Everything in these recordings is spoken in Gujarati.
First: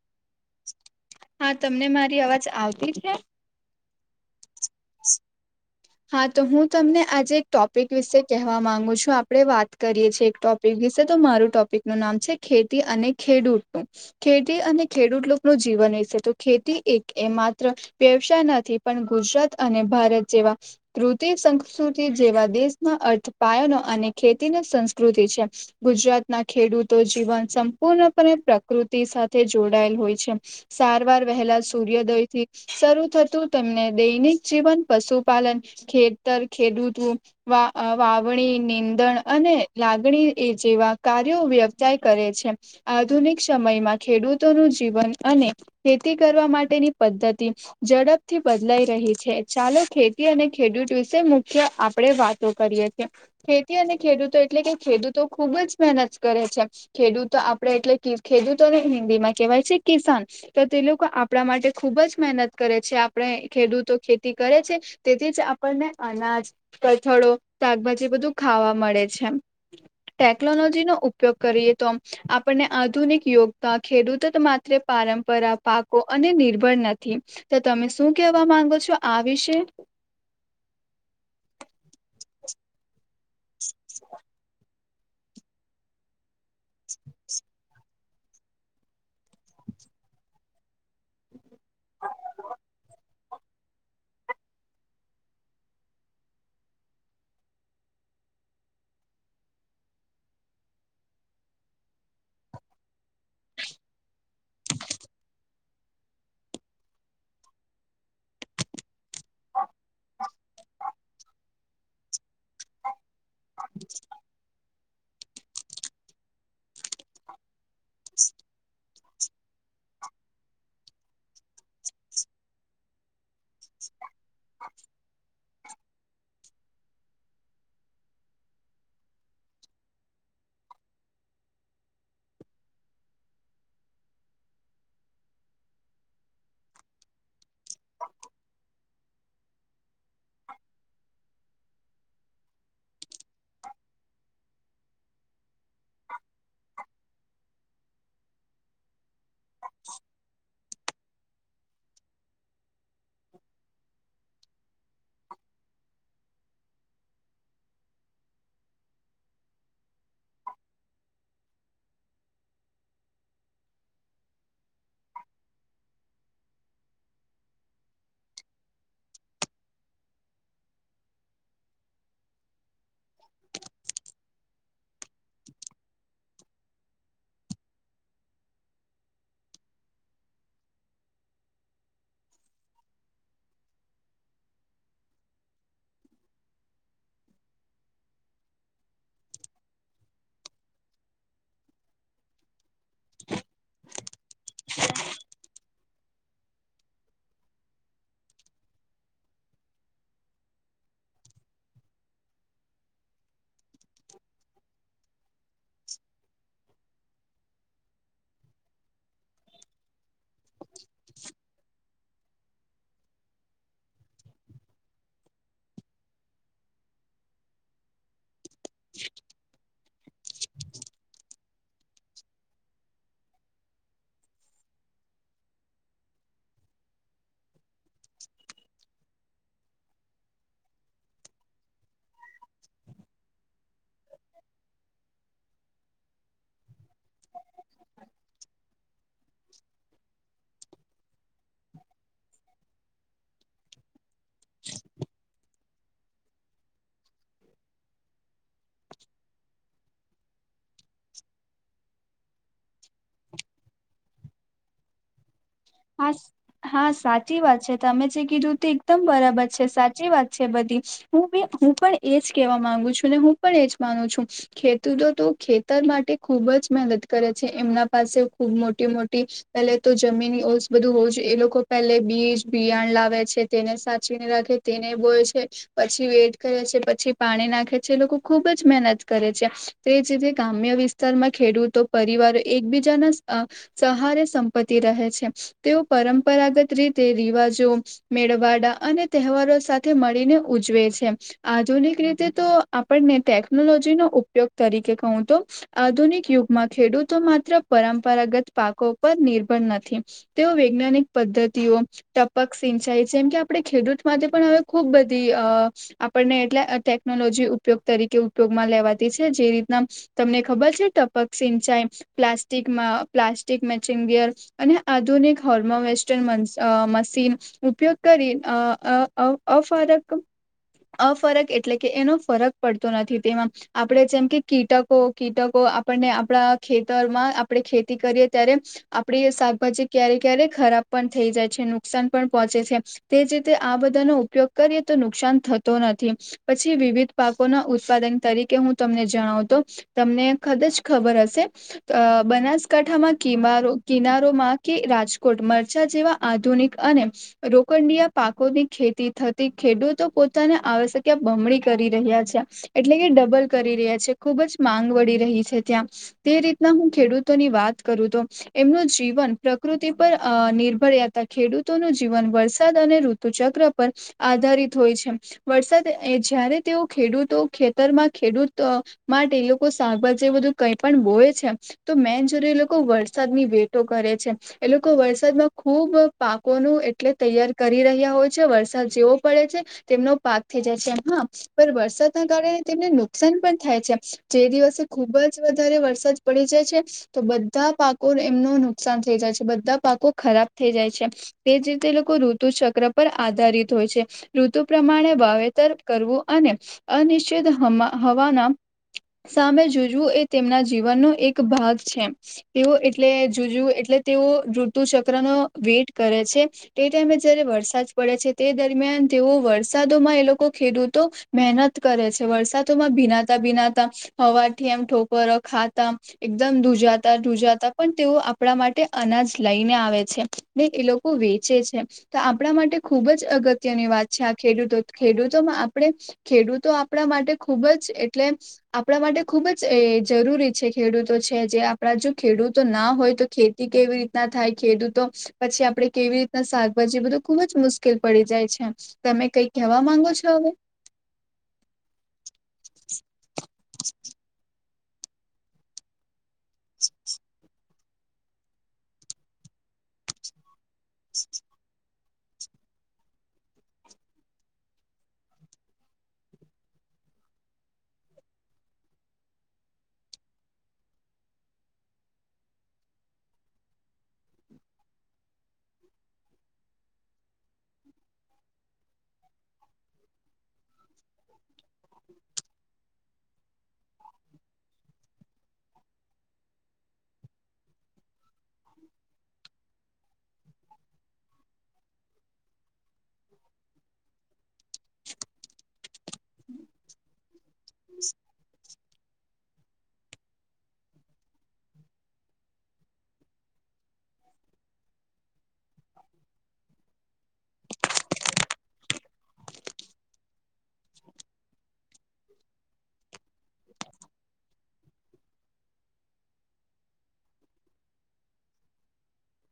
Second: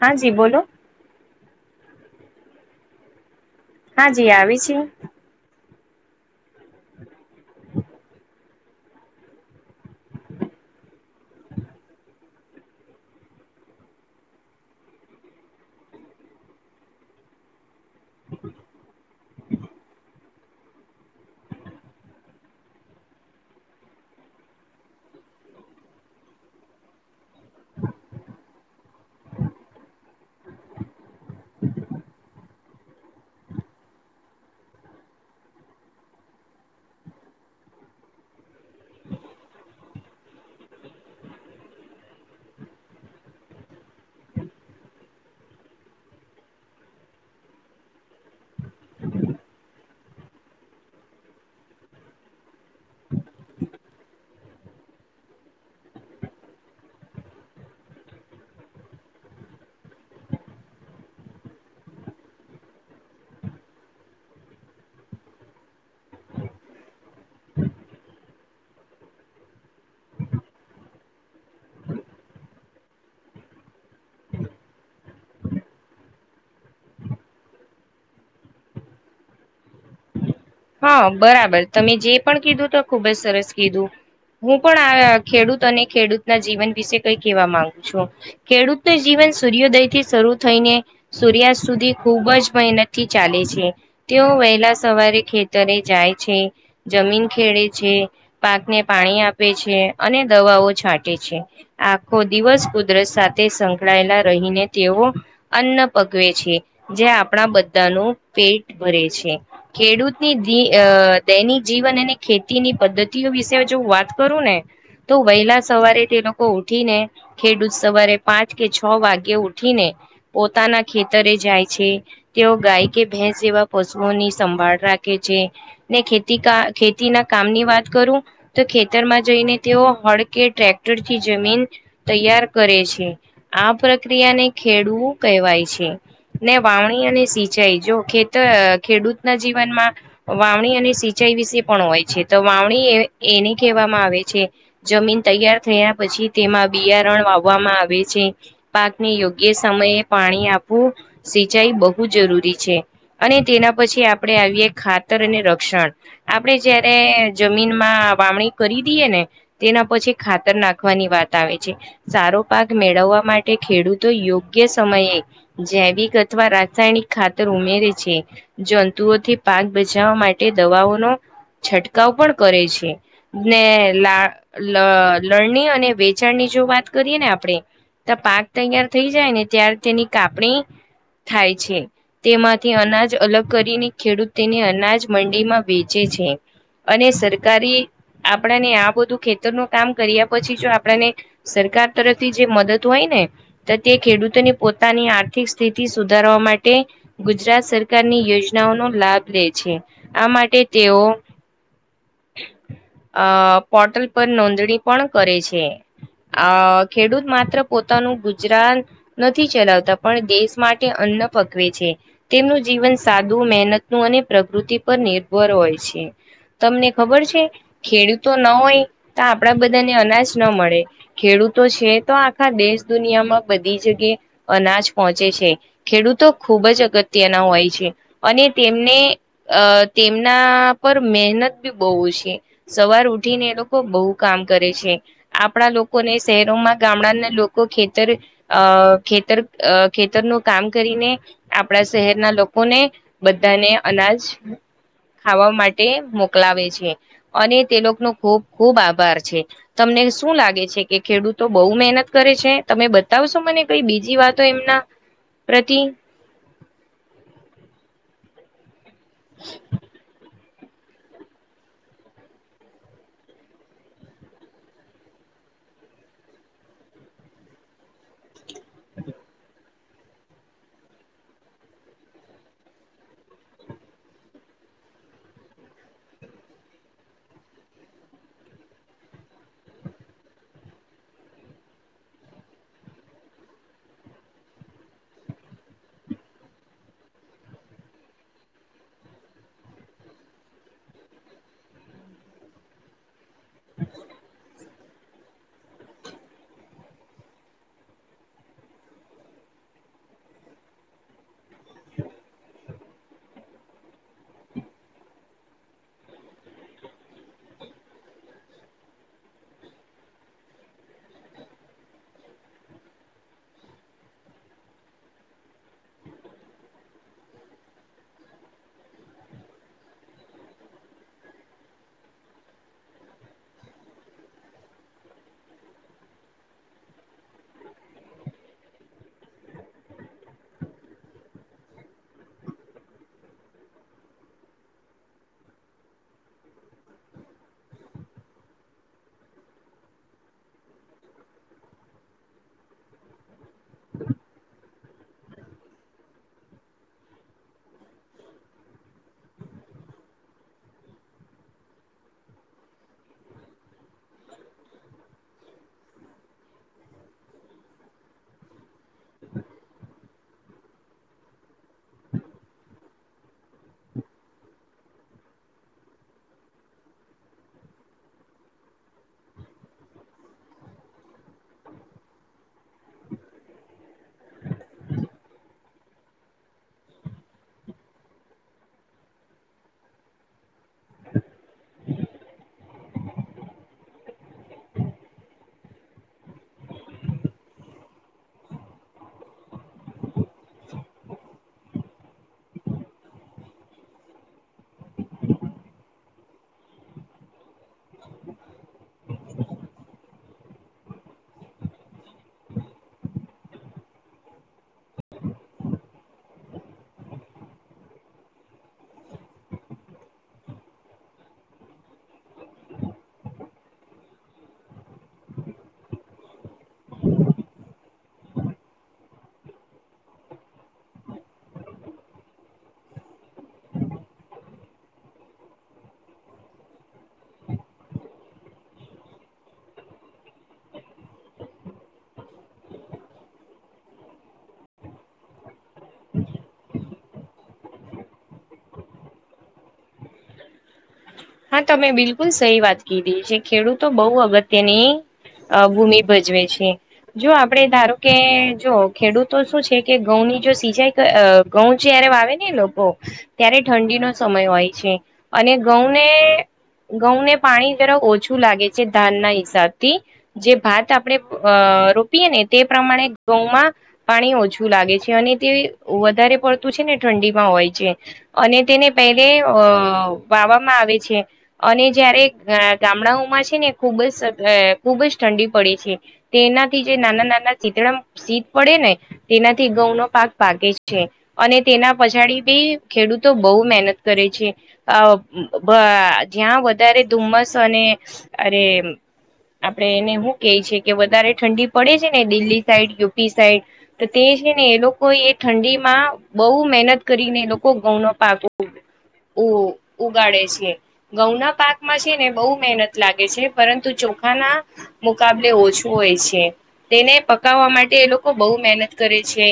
હા જી બોલો. હ તમને મારી અવાજ આવતી છે? હા જ આવી છે. હા તો હું તમને આજે એક ટોપિક વિશે કહેવા માંગુ છું આપડે વાત કરીએ છીએ એક ટોપિક વિશે. તો મારું ટોપિક નું નામ છે ખેતી અને ખેડૂતનું ખેતી અને ખેડૂત લોકોનું જીવન, એ છે તો ખેતી એક એ માત્ર પવસા નથી પણ ગુજરાત અને ભારત જેવા કૃતિ સંસ્કૃતિ જેવા, દેશમાં અર્થપાયનો અને ખેતી સંસ્કૃતિ છે, ગુજરાત ના ખેડૂતો જીવન સંપૂર્ણપણે પ્રકૃતિ સાથે જોડાયેલ હોય છે, સારવાર વહેલા સૂર્યોદય થી શરૂ થતું તેમને દૈનિક જીવન પશુપાલન, ખેતર ખેડૂત વાવણી નીંદણ લાગણી જેવા કાર્યો વ્યક્ય કરે છે, આધુનિક સમયમાં ખેડૂતો નું જીવન અને ખેતી કરવા માટેની પદ્ધતિ, ઝડપથી બદલાઈ રહી છે ચાલો ખેતી અને ખેડૂત વિશે મુખ્ય આપણેે વાતો કરીએ છીએ, ખેતી અને ખેડૂત ૂતો એટલે કે ખેડૂતો ખુબ જ મહેનત કરે છે, ખેડૂતો આપડે એટલે ખેડૂતોને હિ કેવાય છે કિસાન, તો તે લોકો આપણા માટે ખુબ જ મહેનત કરે છે આપણે ખેડૂતો ખેતી કરે છે, તેથી જ આપણને અનાજ, કથળો, શાકભાજી બધું ખાવા મળે. [unintelligible] ટેકનોલોજી નો ઉપયોગ કરીએ તો, આપણને આધુનિક યોગતા ખેડૂત જ માત્ર પા પરંપરા પાકો અને નિર્ભર નથી, તો તમે શું કેવા માંગો છો. આ વિશે હા બરાબર તમે જે પણ કીધું તો ખુબ જ સરસ કીધું હું પણ ખેડૂત અને ખેડૂત ના જીવન વિશે કઈ કેહેવા માંગુ છું ખેડૂત નું જીવન સૂર્યોદયથી શરૂ થઈને સૂર્યાસ્ત સુધી ખૂબ જ મહેનત થી ચાલે છે તેઓ વહેલા સવારે ખેતી જાય છે જમીન ખેડે છે પાકને પાણી આપે છે અને દવા છાંટે છે આખો દિવસ કુદરત સાથે સંકળાયેલા રહીને તેઓ અન્ન પગવે છે જે આપણા બધાનું પેટ ભરે છે ખેડૂત ની ડી દૈનિક જીવન અને ખેતીની પદ્ધતિઓ વિશે જો હું વાત કરું ને તો વહેલા સવારે તે લોકો ઉઠીને ખેડૂત સવારે પાંચ કે છ વાગે ઉઠીને પોતાના ખેતરે જાય છે તેઓ ગાય કે ભેંસ જેવા પશુઓની સંભાળ રાખે છે ને ખેતી કામ ખેતી ના કામ ની વાત કરું તો ખેતર માં જઈને તેઓ હડકે ટ્રેક્ટરથી જમીન તૈયાર કરે છે આ પ્રક્રિયાને ખેડૂત કહેવાય છે ને વાવણી અને સિંચાઈ જો ખેતર ખેડૂતના જીવનમાં વાવણી અને સિંચાઈ વિશે પણ હોય છે તો વાવણી એ એને કહેવામાં આવે છે- જમીન તૈયાર થયા પછી તેમાં બિયારણ વાવવામાં આવે છે પાકને યોગ્ય એ સમયે પાણી આપવું સિંચાઈ બહુ જરૂરી છે અને તેના પછી આપણે આવીએ ખાતર અને રક્ષણ આપણે જયારે જમીનમાં વાવણી કરી દઈએ ને તેને- પછી ખાતર નાખવાની વાત આવે છે સારો પાક મેળવવા માટે ખેડૂતો યોગ્ય સમયે જૈવિક અથવા રાસાયણિક ખાતર ઉમેરે છે જંતુઓથી પાક બચાવવા માટે દવાઓનો છંટકાવ પણ કરે છે ને લા લણણી અને વેચાણની જો વાત કરીએ ને આપણે તો પાક તૈયાર થઈ જાય ને ત્યારે તેની કાપણી થાય છે તેમાંથી અનાજ અલગ કરીને ખેડૂત તેને અનાજ મંડીમાં વેચે છે અને સરકારી આપણાને આ બધું ખેતર નું કામ કર્યા પછી જો આપણને સરકાર તરફથી જે મદદ હોય ને તો તે ખેડૂતોની પોતાની આર્થિક સ્થિતિ સુધારવા માટે ગુજરાત સરકારની યોજનાઓનો લાભ લે છે. આ માટે તેઓ અ પોર્ટલ પર નોંધણી પણ કરે છે. છે. અ ખેડૂત માત્ર પોતાનું ગુજરાન નથી ચલાવતા પણ દેશ માટે અન્ન પકવે છે. તેમનું જીવન સાદું મહેનત નું અને પ્રકૃતિ પર નિર્ભર હોય છે. તમને ખબર છે ખેડૂત તો ન હોય તો આપડા બધા ને અનાજ ન મળે ખેડૂતો છે. તો આખા દેશ દુનિયામાં બધી જગ્યા અના પહોચે છે. ખેડૂતો ખુબ જ અગત્યના હોય છે અને ને અ તેમના પર મહેનત બી બઉ છે. સવાર ઉઠીને એ લોકો બહુ કામ કરે છે. આપણા લોકોને શહેરોમાં ગામડાના લોકો ખેતર અ અ ખેતર અ ખેતરનું કામ કરીને આપણા શહેરના લોકોને બધાને અનાજ ખાવા માટે તે મોકલાવે છે. અને તે લોકોનો ખૂબ ખૂબ આભાર છે. તમને શું લાગે છે કે ખેડૂતો બહુ મહેનત કરે છે. તમે બતાવશો મને કઈ બીજી વાતો એમના પ્રતિ હા સાહા સાચી વાત છે. તમે જે કીધુ તે એકદમ બરાબર છે. સાચી વાત છે. બધી હું બી હું પણ એજ કવા માંગુ છું ને હું પણ એજ માનું છું. ખેતૂતો તો ખેતર માટે ખુબ જ મહેનત કરે છે. એમના પાસે ખૂબ મોટી મોટી પેલે તો જમીન ઓ બધું હોવુ જોએ એ લોકો પહેલે બીજ બિયાણ લાવે છે. તેને સાચવીને રાખે તેને બોયે છે. પછી વેઇટ કરે છે. પછી પાણી નાખે છે. એ લોકો ખુબ જ મહેનત કરે છે. તે જ રીતે ગામે અ વિસ્તારમાં ખેડૂતો પરિવારો એકબીજાના અ સહારે સંપત્તિ રહે છે. તેઓ પરંપરાગત રીતે રિવાજો, મેળવાડા અને તહેવારો સાથે મળીને ઉજવે છે. આધુનિક રીતે તો આપડને ટેકનોલોજીનો ઉપયોગ તરીકે કહું, તો આધુનિક યુગમાં ખેડૂતો માત્ર પરંપરાગત પાકો પર નિર્ભર નથી. તેઓ વૈજ્ઞાનિક પદ્ધતિઓ ટપક સિંચાઈ જેમ કે આપડે ખેડૂત માટે પણ હવે ખુબ બધી અ આપડને એટલે ટેકનોલોજી ઉપયોગ તરીકે ઉપયોગમાં લેવાતી છે. જે રીતના ત ને ખબર છે. ટપક સિંચાઈ, પ્લાસ્ટિકમાં પ્લાસ્ટિક મેચિંગ વ્યર અને આધુનિક હોર્મો વેસ્ટન મન્શ મશીન ઉપયોગ કરી અ અ અ [unintelligible] અફરક એટલે કે એનો ફરક પડતો નથી. તેમાં આપણે જેમ કે કીટકો કીટકો આપડને આપડા ખેતરમાં આપડે ખેતી કરીએ ત્યારે આપડી પછી ક્યારે ક્યારેક ખરાબ પણ થઈ જાય છે. નુકસાન પણ પહોંચે છે. તેજ રીતે આ બધા નો ઉપયોગ રીએ તો નુકસાન થતો નથી. પછી વિવિધ પાકોના ઉત્પાદન તરીકે હું તમને જણાવ તો તમને ખદ જ ખબર હશે. અ બનાસકાંઠામાં કિમારો કિનારોમાં કે રાજકોટ મરચા જેવા આધુનિક અને રોકડીયા પાકોની ખેતી થતી ખેડૂતો પોતાના આવશ્યકયા બમણી કરી રહ્યા છે. એટલે કે ડબલ કરી રહ્યા છે. ખુબ જ માંગ વળી રહી છે. ત્યાં તે રીતના હું ખેડૂતોની વાત કરું તો એમનું જીવન પ્રકૃતિ પર અ નિર્ભર્યાતા ખેડૂતોનું જીવન વરસાદ અને ઋતુ ચક્ર પર આધારિત હોય છે. વરસાદ એ જ્યારે તેઓ ખેડૂતો ખેતરમાં ખેડૂત માટે લોકો શકભાજી જે બધું કઈ પણ બોય છે તો મેન જરૂરી એ લોકો વરસાદની વેટો કરે છે. એ લોકો વરસાદમાં ખુબ પાકોનું એટલે તૈયાર કરી રહ્યા હોય છે. વરસાદ જેવો પડે તેમનો પાક થઈ જાય તેમ હ પર વરસાદ ના કારણે તેમને નુકસાન પણ થાય છે. જે દિવસે ખુબ જ વધારે વરસાદ પડી જાય છે તો બધા પાકો એમનું નુકસાન થઈ જાય છે. બધા પાકો ખરાબ થઈ જાય છે. તે જ રીતે એ લોકો ઋતુ ચક્ર પર આધારિત હોય છે. ઋતુ પ્રમાણે વાવેતર કરવું અને અનિશ્ચિત હમા હવાના સામે જુજવું એ તેમના જીવનનો એક ભાગ છે. એવો એટલે જુજવું એટલે તેઓ ઋતુચક્રનો વેઇટ કરે છે. તે ટાઈમે જયારે વરસાદ પડે છે તે દરમિયાન તેવઓ વરસાદોમાં એ લોકો ખેડૂતો મહેનત કરે છે વરસાદોમાં ભીનાતા ભીનાતા હવા થી એમ ઠોકર ખાતા એકદમ ધુજાતા ધુજાતા પણ તેઓ આપણા માટે અનાજ લઈને આવે છે ને એ લોકો વેચે છે તો આપણા માટે ખુબ જ અગત્યની વાત વાત છે. ખેડૂતો ખેડૂતોમાં આપણે ખેડૂતો આપણા માટે ખૂબ જ એટલે આપ આપણા માટે ખૂબ જ જરૂરી છે ખેડૂતો છે જે આપણા જો ખેડૂતો ના હોય તો ખેતી તી કેવી રીતના થાય ખેડૂતો પછી આપડે કેવી રીતના પછી બધું ખુબ જ મુશ્કેલ પડી જાય છે તમે કઈ કેવા માંગો છો હવે? હા તમે બિલકુલ સહી વાત કીધી છે ખેડૂતો બહ અગત્ય તેની ભૂમિ ભજવે છે જો આપડે ધારો કે જો ખેડૂતો શું છે કે ઘઉં ની જો સિંચાઈ ઘઉં જય્યારે વાવે ને લોકો ત્યારે ઠંડીનો સમય હોય છે અને ઘઉંને ઘઉંને પાણી જરા ઓછું લાગે છે ધાન ના હિસાબથી જે ભાત આપણે રોપીએ ને તે પ્રમાણે ઘઉંમાં પાણી ઓછું લાગે છે અને તે વધારે પડતું છે ને ઠંડી માં હોય છે અને તેને પહેલે અ વાવામાં આવે છે અને જયારે ગામડાઓમાં છે ને ખુબ જ ખુબ જ ઠંડી પડે છે તેનાથી જે નાના નાના શીતળ શીત પડે ને તેનાથી ઘઉંનો પાક પાકે છે અને તેના પછાડી બી ખેડૂતો બહુ મહેનત કરે છે. અ જ્યાં વધારે ધુમસ અને અરે આપડે એને શું કે છે કે વધારે ઠંડી પડે છે ને દિલ્હી સાઈડ યુપી સાઈડ તો તે છે ને એ લોકો એ ઠંડી માં બહુ મહેનત કરીને એ લોકો ગઉન અપ આપ્યો ઉગાડે છે ઘઉંના પાકમાં છે ને બહુ મહેનત લાગે છે પરંતુ ચોખાના મુકાબલે ઓછું હોય છે તેને પકાવવા માટે એ લોકો બહુ મહેનત કરે છે.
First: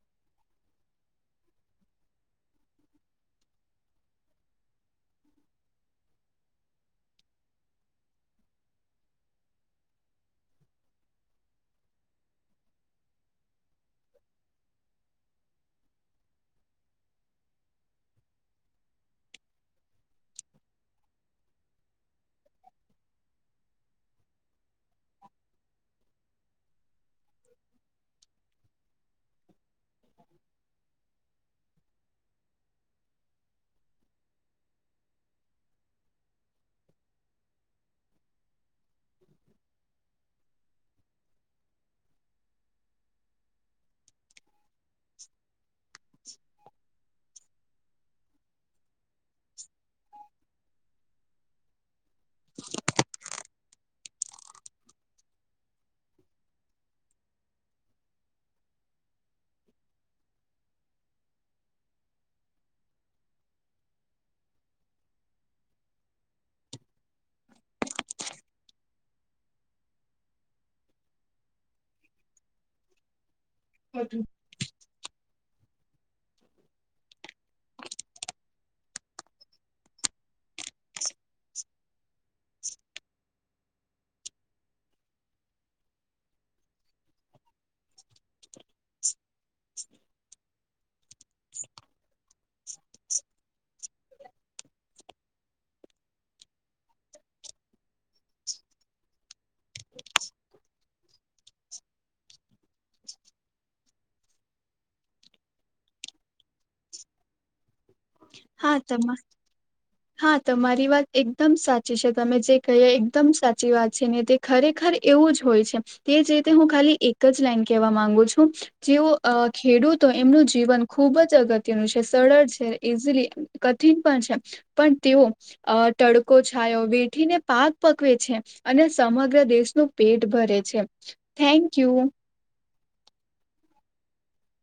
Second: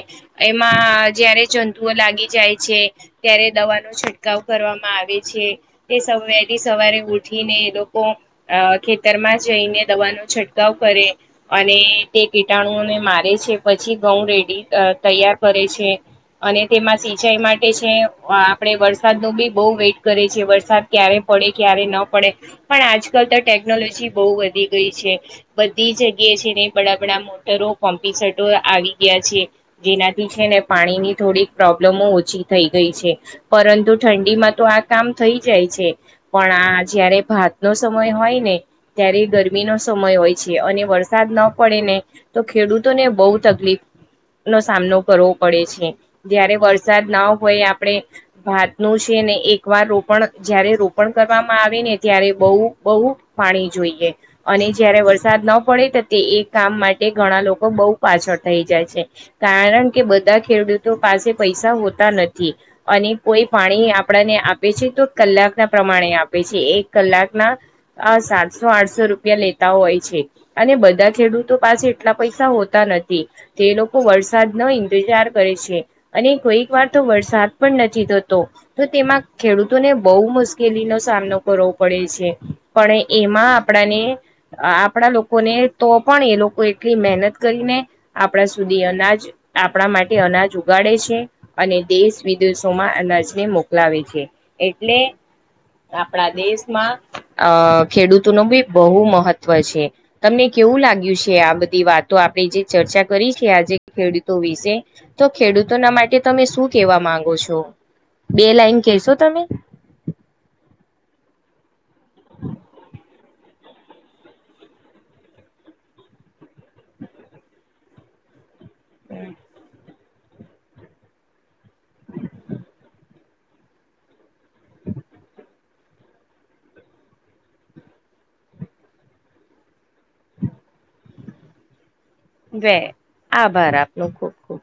એમાં જયારે જંતુઓ લાગી જાય છે ત્યારે દવા ન છિટકાવ કરવામાં આવે છે. તે સ વહેલી સવારે ઉઠીને એ લોકો અ ખેતર માં જઈને દવાનું છંટકાવ કરે અને તે કીટાણુઓને મારે છે પછી ઘઉં રેડી તૈયાર કરે છે અને તેમાં સિંચાઈ માટે છે આપે વરસાદ ન બી બહ વેટ કરે છે વરસાદ ક્યારે પડે ક્યારે ન પડે પણ આજકાલ તો ટેકનોલોજી બહુ વધી ગઈ છે. બધી જગ્યા છેને બડાબડા મોટરો કોમ્પીસટો આવી ગયા છે જેના છે ને પાણીની થોડીક પ્રોબ્લેમો ઓછી થઈ ગઈ છે પરંતુ ઠંડીમાં તો આ કામ થઈ જાય છે પણ આ જયારે ભાત નો સમય હોય ને ત્યારે ગરમીનો સમય હોય છે અને વરસાદ ન પડે ને તો ખેડૂતોને બહુ તકલીફ સામનો કરવો પડે છે જયારે વરસાદ ના હોય આપણે ભાત નો છે ને વાર રોપણ જયારે રોપણ કરવામાં આવે ને ત્યારે બહુ બહુ પાણી જોઈએ અને જયારે વરસાદ ન પડે તે એ કામ માટે ઘણા લોકો બહુ પાછા ફસાઈ જાય છે કારણ કે બધા ખેડૂતો પાસે પૈસા હોતા નથી અને કોઈ પાણી આપણાને આપ આપ છે તો કલાક ના પ્રમાણે આપે છે એક કલાકના સાતસો આઠસો રૂપિયા લેતા હોય છે અને બધા ખેડૂતો પાસે એટલા પૈસા હોતા નથી તે લોકો વરસાદ નો ઇંતજાર કરે છે અને કોઈક વાર તો વરસાદ પણ નથી થતો તો તેમાં ખેડૂતોને બહુ મુશ્કેલીનોો સામનો કરવો પડે છે પણ એમાં આપણાને આપણા લોકોને તો પણ એ લોકો એટલી મહેનત કરીને આપણા સુધી અનાજ આપણા માટે અનાજ ઉગાડે છે અને દેશ વિદેશોમાં અનાજને મોકલાવે છે એટલે આપણા દેશમાં અ ખેડૂતો નો બી બહુ મહત્વ છે તમને કેવું લાગ્યું છે આ બધી વાતો આપણે જે ચર્ચા કરી છે આજે ખેડૂતો વિશે તો ખેડૂતોના માટે તમે શું કેવા માંગો ગો છો બે હા લાઈન તમા કેશો હા તમારી વાત એકદમ સાચી છે તમે જે કહીએ એકદમ સાચ સાચી વાત છે ને તે ખરેખર એવું જ હોય છે તે જ રીતે હું ખાલી એક જ લાઈન કેવા માંગુ છું. જેવું ખેડૂતો એમનું જીવન ખુબ જ અગત્યનું છે સરળ છે ઈઝીલી કઠિન પણ છે પણ તેઓ તડકો છાયો વેઠીને પાક પકવે છે અને સમગ્ર દેશનું પેટ ભરે છે થેન્ક યુ લે આભાર આપનો ખુબ ખુબ